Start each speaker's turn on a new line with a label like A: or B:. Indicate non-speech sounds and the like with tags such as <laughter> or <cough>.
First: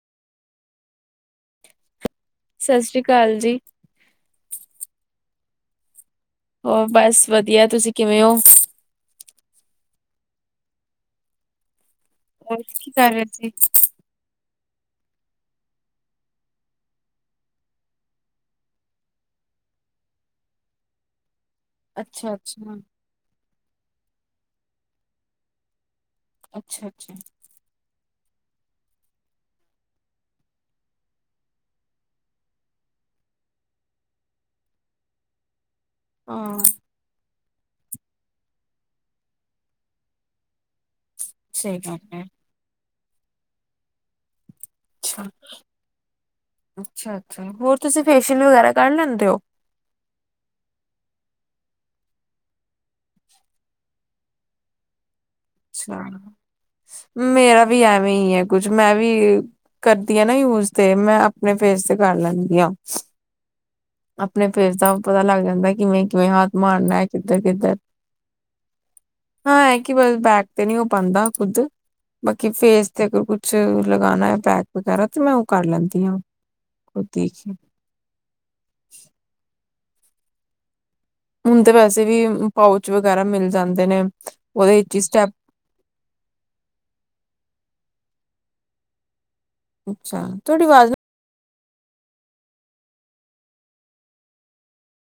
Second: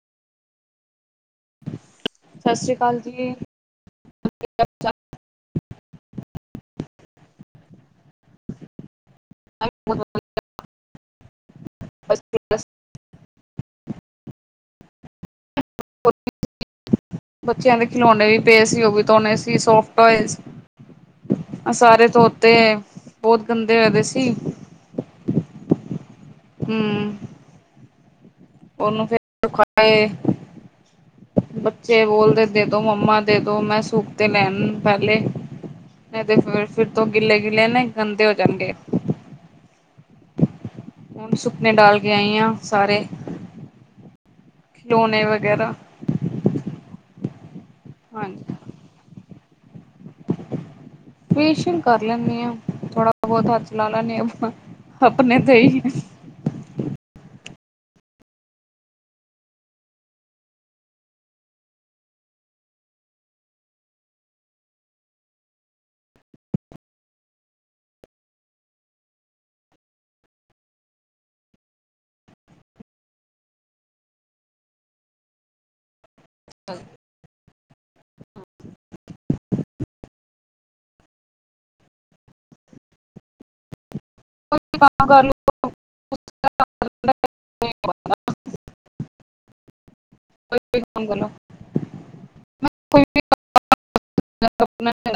A: ਸਤਿ ਸ੍ਰੀ ਅਕਾਲ ਜੀ
B: ਹੋਰ ਬਸ ਵਧੀਆ ਤੁਸੀਂ ਕਿਵੇਂ ਹੋ
A: ਮੁ <inaudible>
B: ਹੋਰ ਕੀ ਕਰ ਰਹੇ ਸੀ
A: ਬੱਚਿਆਂ ਦੇ ਖਿਲੌਣੇ ਵੀ ਪਏ ਸੀ ਉਹ ਵੀ ਧੋਣੇ ਸੀ ਸੋਫਟ ਟਇਜ਼ ਅ ਸਾਰੇ
B: ਅੱਛਾ
A: ਧੋਤੇ
B: ਅੱਛਾ,
A: ਬਹੁਤ ਗੰਦੇ ਹੋਏ ਪਏ ਸੀ ਤੀ
B: ਅੱਛਾ- ਅੱਛਾ
A: ਉਹਨੂੰ ਫਿਰ ਖੁਆਏ ਬੱਚੇ ਬੋਲਦੇ ਦੇ ਦੋ ਮੰਮਾ ਦੇ ਦੋ ਮੈਂ ਸੂਖ ਤੇ ਲੈਣ ਪਹਿਲੇ ਨਹੀਂ ਤੇ
B: ਹਾਂ।
A: ਫਿਰ, ਫਿਰ ਤੋਂ ਗਿੱਲੇ ਗਿਲੇ ਨੇ ਗੰਦੇ ਹੋ ਜਾਣਗੇ ਹੁਣ ਸੁਖਣੇ
B: ਸਹੀ ਗੱਲ
A: ਡਾਲ ਕੇ
B: ਹੈ।
A: ਆਈ ਆ ਸਾਰੇ ਖਿਲੋਣੇ
B: ਅੱਛਾ
A: ਵਗੈਰਾ
B: ਅੱਛਾ, ਹੋਰ ਤੁਸੀਂ ਫੇਸ਼ੀਅਲ
A: ਹਾਂਜੀ
B: ਵਗੈਰਾ ਕਰ ਲੈਂਦੇ ਹੋ
A: ਫੇਸੀ਼ਅਲ ਕਰ ਲੈਂਨੀ ਆ ਥੋੜਾ ਬਹੁਤ ਹੱਥ ਲਾ ਲੈਂਦੇ ਹਾਂ
B: ਅੱਛਾ ਮੇਰਾ ਵੀ ਆ ਹੈ ਕੁਛ ਮੈਂ ਵੀ ਕਰਦੀ ਹਾਂ ਨਾ ਯੂਜ ਤੇ ਮੈਂ ਆਪਣੇ ਫੇਸ ਤੇ ਕਰ ਲੈਂਦੀ ਹਾਂ ਆਪਣੇ ਫੇਸ ਦਾ ਪਤਾ ਲੱਗ ਜਾਂਦਾ ਕਿਵੇਂ ਕਿਵੇਂ ਹੱਥ ਮਾਰਨਾ ਹੈ ਕਿੱਧਰ ਕਿੱਧਰ ਹਾਂ ਇਹ ਕਿ ਬਸ ਬੈਕ ਤੇ ਨਹੀਂ ਹੋ ਪਾਉਂਦਾ ਖੁੱਦ ਬਾਕੀ ਫੇਸ ਤੇ ਅਗਰ ਕੁਛ ਲਗਾਉਣਾ ਹੈ ਪੈਕ ਵਗੈਰਾ ਤੇ ਮੈਂ ਉਹ ਕਰ ਲੈਂਦੀ ਹਾਂ <unintelligible> ਹੁਣ ਤੇ ਵੈਸੇ ਵੀ ਪਾਊਚ ਵਗੈਰਾ ਮਿਲ ਜਾਂਦੇ ਨੇ
A: ਕੋਈ
B: ਉਹਦੇ ਚ ਹੀ
A: ਕੰਮ ਕਰ
B: ਸਟੈਪ
A: ਲਓ ਕੋਈ ਕੰਮ
B: ਅੱਛਾ ਤੁਹਾਡੀ ਆਵਾਜ਼
A: <inaudible>